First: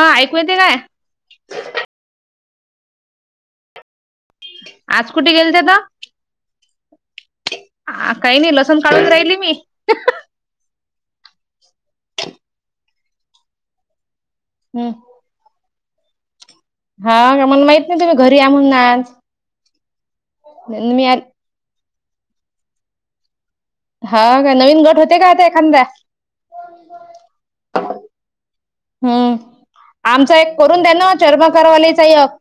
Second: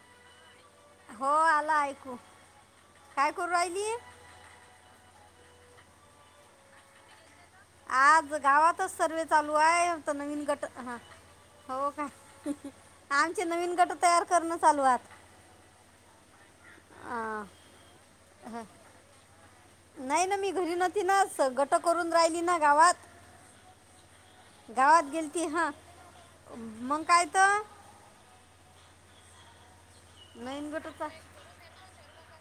हा, ऐकू येतेय काय? हो, आल ऐकू. काय करू राहिली? आज कुठे गेलते त? आज गावातच सर्वे चालू आहे. त नवीन गट, हा. हो का? आमचे नवीन गट तयार करणं चालू हम्म आहे आत हा अं, म्या मन माहित नाही तुम्ही घरी या हं. म्हणन आज? म म्या ष्ट करून राहिली ना गावात. हा. का नवीन गट गावात होते का आता गेलती हां, एखादा मग कायतं. हम्म आमचा एक नवीन करून द्या गटाचा ना, चर्म करवालीचा यक.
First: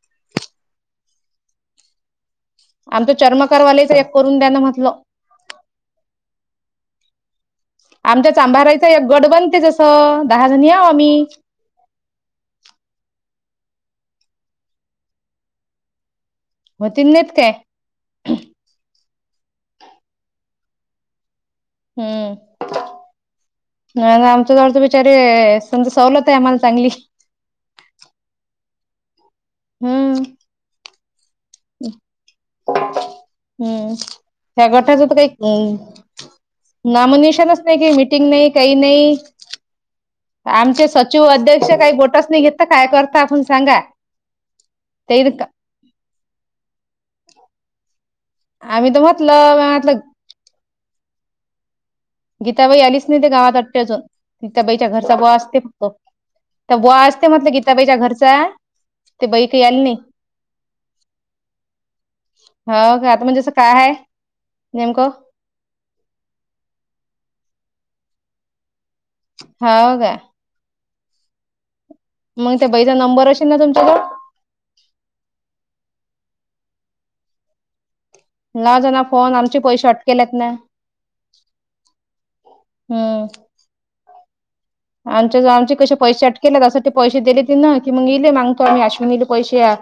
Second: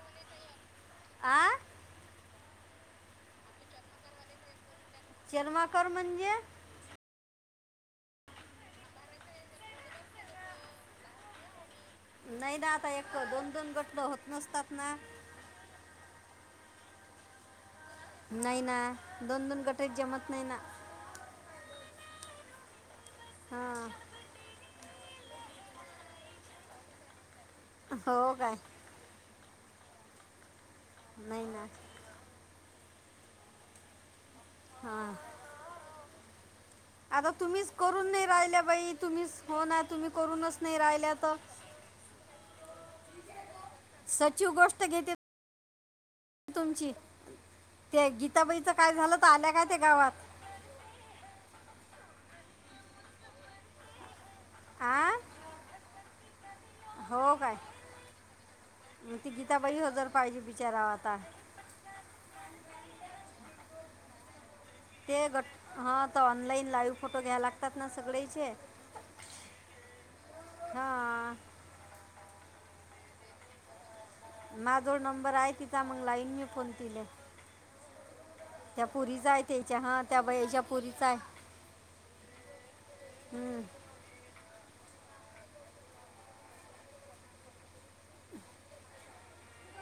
आ. आमचं चर्मकारवालेच एक करून द्या न म्हटलं. जन्माकार म्हणजे, आमच्या चांभाराईचा एक गड बनते जसं, दहा जणी हाव आम्ही. नै ना आता एक, दोन दोन गट होत नसतात ना. व्हती नाहीत काय? नाही ना, दोन दोन गटत जमत नाही ना. हम्म. हां आमच्या जवळच बिचारे, तुमचं सवलत ये आम्हाला चांगली. हो काय. हम्म. नाही ना. हम्म ह्या हा गटाचं तरी काय. आता नामोनिशाणच तुम्हीच नाही की, करून मिटिंग नाही राहिल्या काही बाई नाही. तुम्हीच हो ना तुम्ही करूनच नाही आमचे राहिल्या सचिव तर अध्यक्ष काही बोटच नाही घेतं, काय करता आपण सांगा. सचिव गोष्ट घेते. ते तुमची ते गीताबाईच आम्ही काय झालं तर, आल्या म्हटलं काय त्या म्हटलं गावात. गीताबाई आलीच नाही ते गावात वाटते अजून, गीताबाईच्या आ घरचा बुवा असते फक्तं. तर बुवा असते हो म्हटलं, काय गीताबाईच्या घरचा. मग ते ती बाई काही गीताबाई आली नाही हजर पाहिजे, बिचारावा आता. हाव का, आता म्हणजे असं काय आहे? नेमकं ते गट, हा तर ऑनलाईन लाईव्ह फोटो घ्यावं लागतात ना सगळेचे. हांव काय. हां. मग त्या बाईचा नंबर असेल ना तुमच्याजवळ. माझं जवळ नंबर आय तिचा, मंग लाविन मी फोन तिले. त्या लावजा ना पुरीच फोन आहे आमचे त्यांच्या पैसे हां, त्या अटकेलेत ना बयेच्या पुरीचा आय. हम्म. आमच्या ज आमचे कसे पैसे अटकले तस ते पैसे दिले तिनं, की मग इईले मागतो आश्विनी ल पैशेय.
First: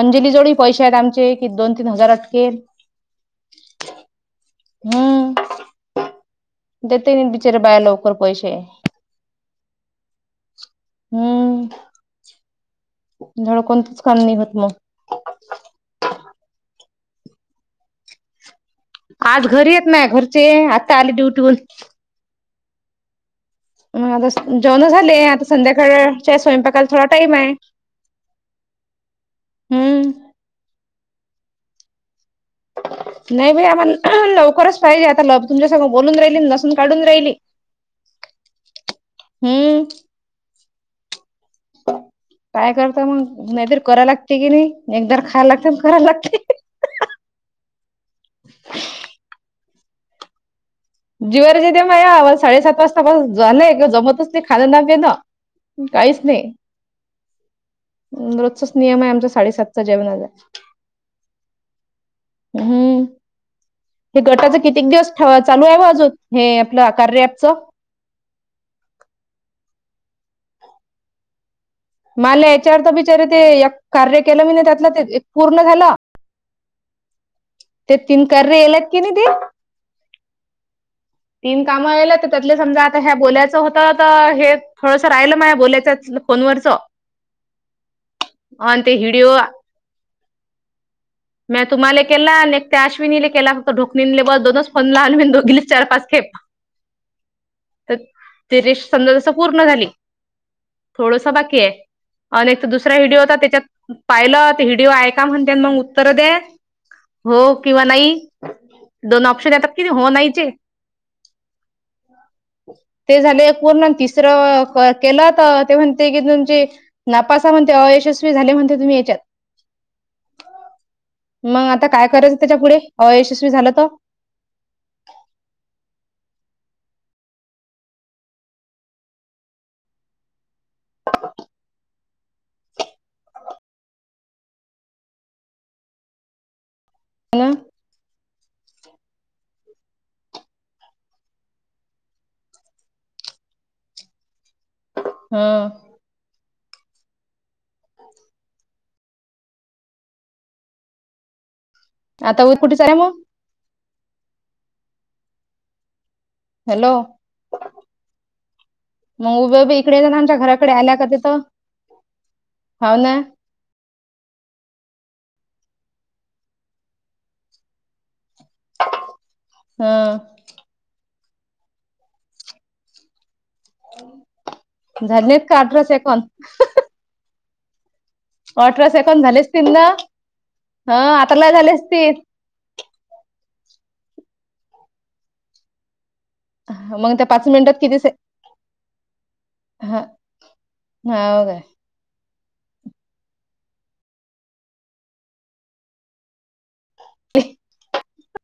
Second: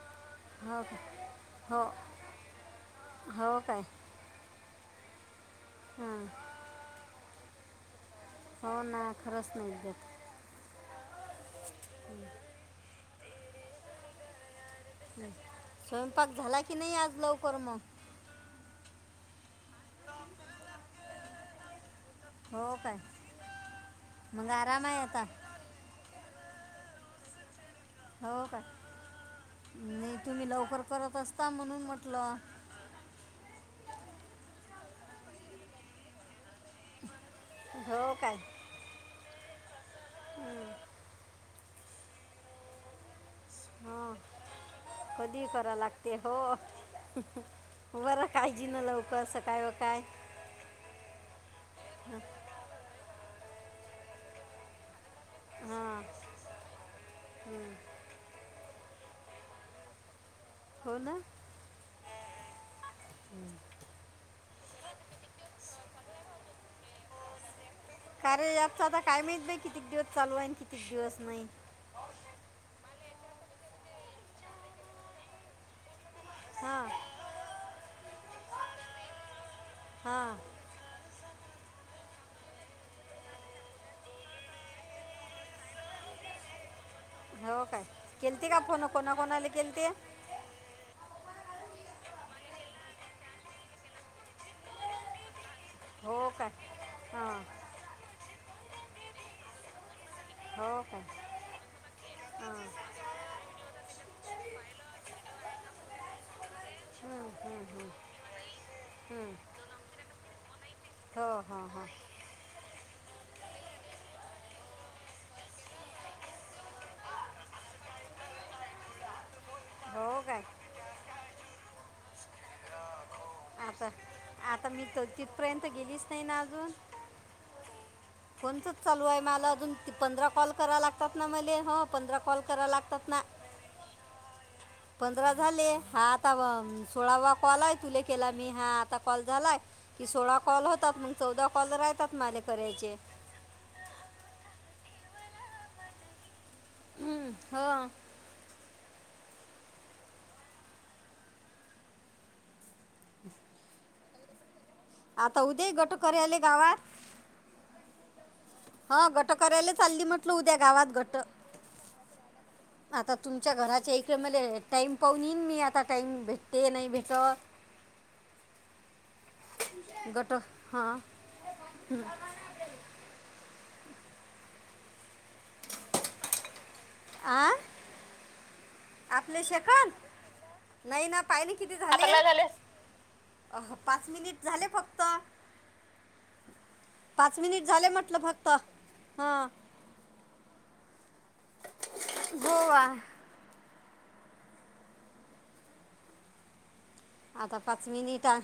अंजली जवड हो पैसे आहेत काय आमचे, कि दोन हो तीन हजार अटकेल. हो काय हम्म. हां. देते नी बिचारे बाया लवकर पैशे. हो ना खरंच नाही देत हम्म,, धड कोणतंच काम नाही होतं मग. स्वयंपाक झाला की, नाही आज लवकर मग. आज घरी येत नाही घरचे, आत्ता आले ड्युटी वून. हो काय. मग आता जेवणं झाले, आता संध्याकाळच्या स्वयंपाकाला थोडा टाइम ये. हो का, नाही तुम्ही लवकर करत असता म्हणून म्हटलं. नाही बाई आम्हा लवकरच पाहिजे, आता ल तुमच्या संग बोलून राहिली लसून काढून रायली. हो काय. हम्म. हम्म. काय करता मग नायतर कराय हो लागते की नाय एकदर कधी खायला लागते करा आणी कराय हो लागते. बरं काळजी न लवकर असं काय व काय. जीवावरच येते माया मला साडेसात वाजता झालंयि जमतच नाय खायला लागते ना. हां काहीच नाय हं. च नियम आय आमचा साडेसातच जेवणाचा. हो ना. हम्म, हे गटाच कितीक दिवस ठेवायच? चालू आय आजून हे आपलं कार्या ॲपचं? कार्या ॲपच आता काय माहित बाई कितीक दिवस चालू आय आणी कितीक दिवस नाय. मला याच्या आरत बिचार ते एक कार्य केलं मीन त्यातलं ते पूर्ण झालं. हां. ते तीन कार्य येलेत की नाई ती. हां. तीन कामं आयलेत त्यातले समजा आता ह्या बोल्याचं होत तर हे थोडसर राहिलं माया बोल्याच फोनवरचं. हो काय. केलते का अन् फोन ते हिडिओ कोणाकोणाला [inaudible] म्या तुम्हाला एक केला आणि त्या अशविनीले केला फक्त, ढोकणींले बस दोनच फोन आण दोघीच चार पाच हो खेप. काय हां तर ते रेश समजा तस पूर्ण झाली हो काय थोडस बाकी आय. अन् एक हं. तो दुसरा व्हिडीओ होता त्याच्यात पाहिलं, ते व्हिडिओ ऐका म्हणते मन उत्तर दे. हं, हो हं, हं, किंवा नाय दोन हं. ऑप्शन येतात कि नाय हो नाहीचे. हो [unintelligible] ते झाले एक पूर्ण तिसरं केलं तर ते म्हणते की तुमचे नापास आय म्हणते, अयशस्वी झाले म्हणते तुम्ही याच्यात. हो काय. म- आता काय करायचं त्याच्या पुुढे अयशस्वी झालं त? आता आता मी तर तिथपर्यंत तर गेलीच नाय ना अजून. फोनचच चालू आय मला अजून पंधरा कॉल करायला लागतात मले हो पंधरा कॉल करायला लागतात ना. पंधरा झाले हा आता व सोळावा कॉल आय तुले केला मी हा आता कॉल झालाय की सोळा कॉल होतात मग चौदा कॉल राहतात माले करायचे. ह हा. आता उद कुठ चालल्या म? आता उदे गट करी आले हॅलो. हा घट मग उभे करायला उभे इकडे चालली येत ना म्हटल आमच्या उद्या घराकडे गावात आल्या का घट. तिथ हाव आता ना तुम तुमच्या घराच्या इकड मले टाईम पाहून येईन मी आता टाईम भेटते नाय भेटत. ह गट हा. झालीत का अठरा सेकंद? आ? अठरा सेकंद आपले झालेच ती शेखन ना? ह नाही ना आता लय पाहिले किती झाले असतील अकरा झाले, पाच मिनिट झाले फक्त. मग त्या पाच मिनिट मिनिटात झाले म्हटलं फक्त. हा हां [unintelligible] गोवा आता पाच मिनिटा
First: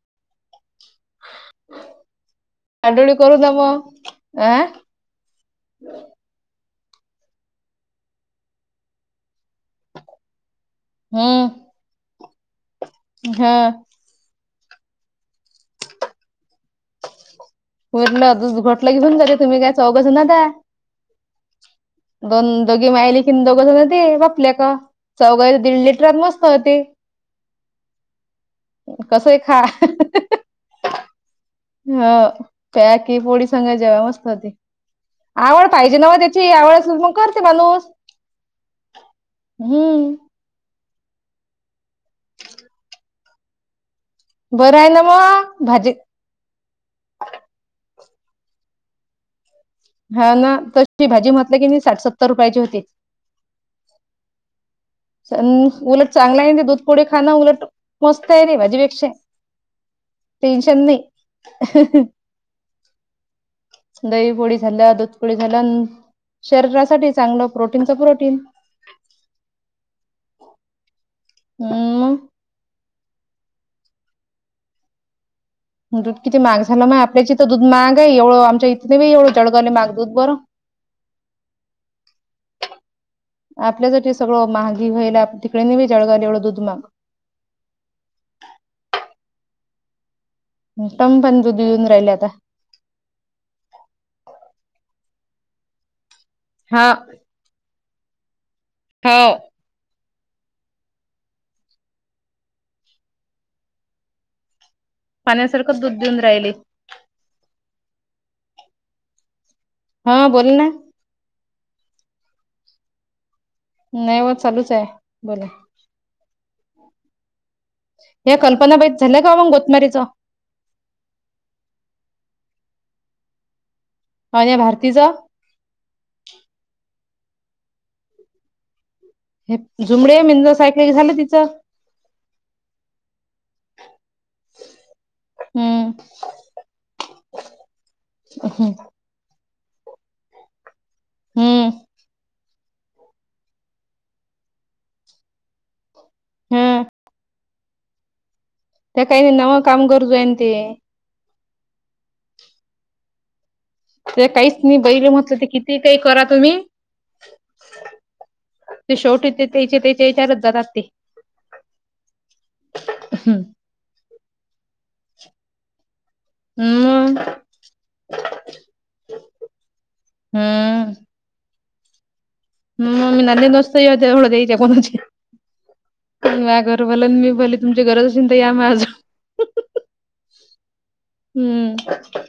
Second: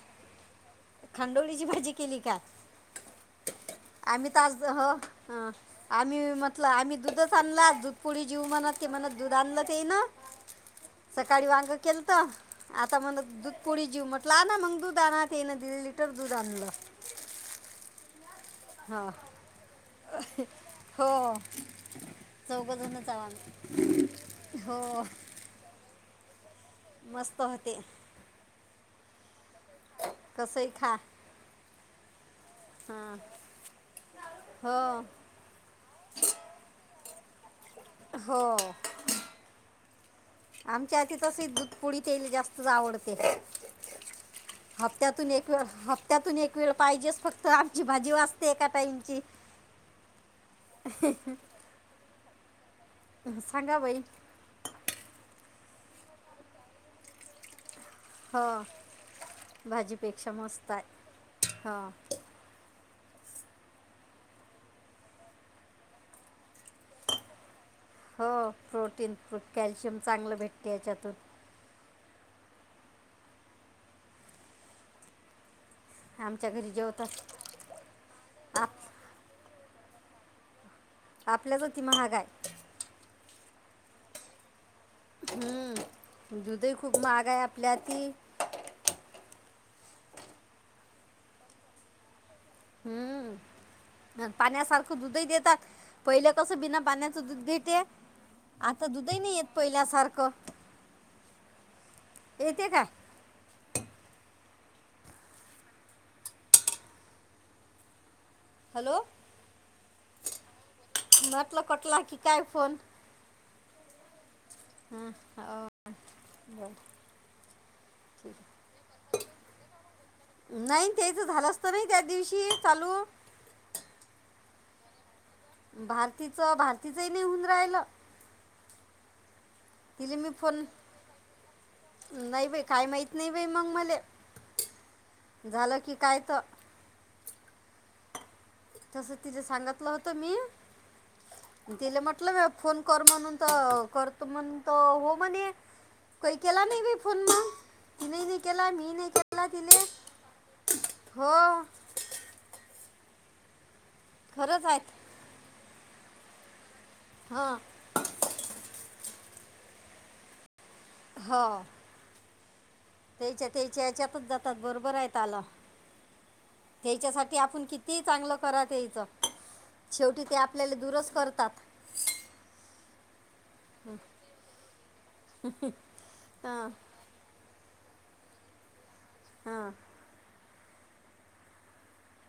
खांडोळीची भाजी केली काय? आठवडी करू ना मग आम्ही अ ताज हं. हां आम्ही म्हटलं आम्ही दुधच आणला, दुधपोळी जीव म्हणत की म्हणत दूध आणलं तेनं सकाळी हम्म वांग केलंत, आता म्हणत ह दुध जेऊ म्हटलं आना मग दूध आना तेन दीड लिटर दूध आणलं. वरण दूध घोटल की हा होऊन जात, तुम्ही काय चव बघून राहता. हो दोन चौघ दोघी जणच आहो मायलेली आणि दोघ आम्ही जण ते बापलेक, हो चौघात दीड लिटरात मस्त होते. मस्त होते कसंही खा कसंही खा हा हां त्याकी पोळी संग जेवावच पडते. हो आवड पाहिजे नव त्याची, आवड असल तर मग करते माणूस हो हम्म आमच्या आती तसे दुधपोळी तेले जास्तच आवडते. बरं आहे ना हप्त्यातून एक वेळ मग भाजी हाफ त्यातून एक वेळ पाहिजेच फक्त आमची भाजी वाचते एका टाइमची. हा ना तशी ती भाजी म्हटलं किणी, साठ सत्तर रुपयाची होती. सांगा बाई उलट चांगला हाय न दुधपोळी खाणं उलट मस्त आहे हो नई भाजीपेक्षा, भाजीपेक्षा मस्त टेन्शन आहे नाही. हो दहीपोळी खाल, दूधपोळी घालून शरीरासाठी चांगलं प्रोटीनचं पुरो हो प्रोटीन, कॅल्शियम चांगलं भेटते याच्यातून हम्म मंग दूध किती आमच्या महाग घरी झालं माय जेवतात आपल्याच्या इथ दूध महाग हाय एवढं, आमच्या आप इथ नई बाई एवढं जळगाने महाग दूध बरं आपल्यासाठी महाग हाय आपल्यासाठी सगळं महाग व्हायलय तिकडे नई बाई जळगाला हम्म. एवढं दुध दूधही महाग खूप महाग हाय आपल्याती तम पण दुध येऊन राहिले आता हम्म पाण्यासारखं दुधही देतात. पहिलं कसं बिना हा पाण्याचं दूध देते, आता दूधही नाही हो येत पहिल्यासारखं येते काय? पाण्यासारखं दूध देऊन राहिले. हॅलो हा बोल नाय म्हटलं कटला की काय फोन नाही वो चालूचं हम् हाव बर या कल्पनाबाईत झाल्याय का मंग गोतमारीचं? नाही तेच झालं असत नाही त्या दिवशी चालू माझ्या भारतीचा भारतीचं भारतीचं ही निऊन राहिलं. हे तिला जुमडे मी मिंज फोन सायक झालं तिचं. नाही बाई काय माहीत नाही बाई मग मले झालं हम्म की काय तर. [inaudible] [unintelligible] तस तिझ सांगितलं होतं मी हम्म तिला म्हटलं फोन कर म्हणून तर करतो म्हणून त हो म्हणे. काही केला हा नाही बाई फोन मग. तिने नाही केला मी त्या नाही काही केला नवं तिने काम गरजू आहे ते हो. ते काहीच खरंच नाही आहेत बैर म्हटलं ते किती काही करा तुम्ही. हां. ते शेवटी ते त्या त्याच्याच्या हेच्यातचं जाणारंच ते. हां. तेच्या-तेच्या याच्यातच जातात बरोबर आहे ताला. [inaudible] हम्म त्याच्यासाठी आपण किती चांगलं करा त्याचं. शेवटी ते आपल्याला हम्म दूरच करतात. हम् मग [unintelligible] गोष्ट देऊळ-देवीचा [unintelligible] हां मला मी भले तुमची गरज असेन तर या मा [unintelligible] हा. हम्म.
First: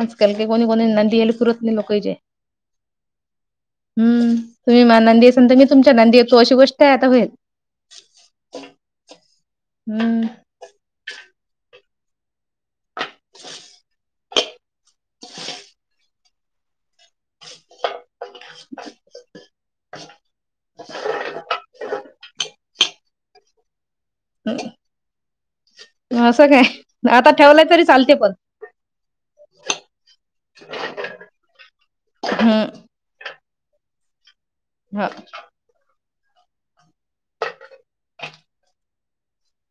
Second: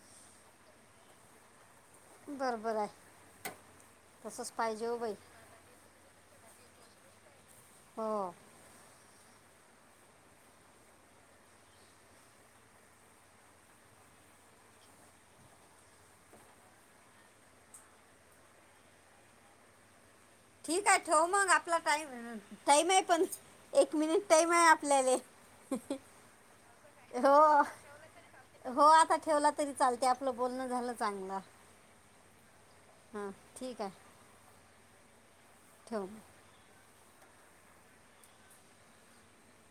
आज काल कोणी-कोणाचं न दील पुरंत लोकचे. बरोबर आहे हम्म तसंच तुम्ही पाहिजे हो बाई मान देत नसलं तुम्ही तुमच्या नंदी येतो अशी गोष्ट आहे आता होईल. हो. [inaudible] हम्म. [unintelligible] [inaudible] [unintelligible] ठीक आहे ठेवू मग आपला टाईम टाईम आहे पण एक मिनिट टाईम आहं आपल्यालं. हा असं काय? आता हो, ठेवलंय तरी चालते पण हो आता ठेवला तरी चालतंय आपलं बोलणं झालं चांगलं. हम्. हां ठीक आहे. हा. ठेव म.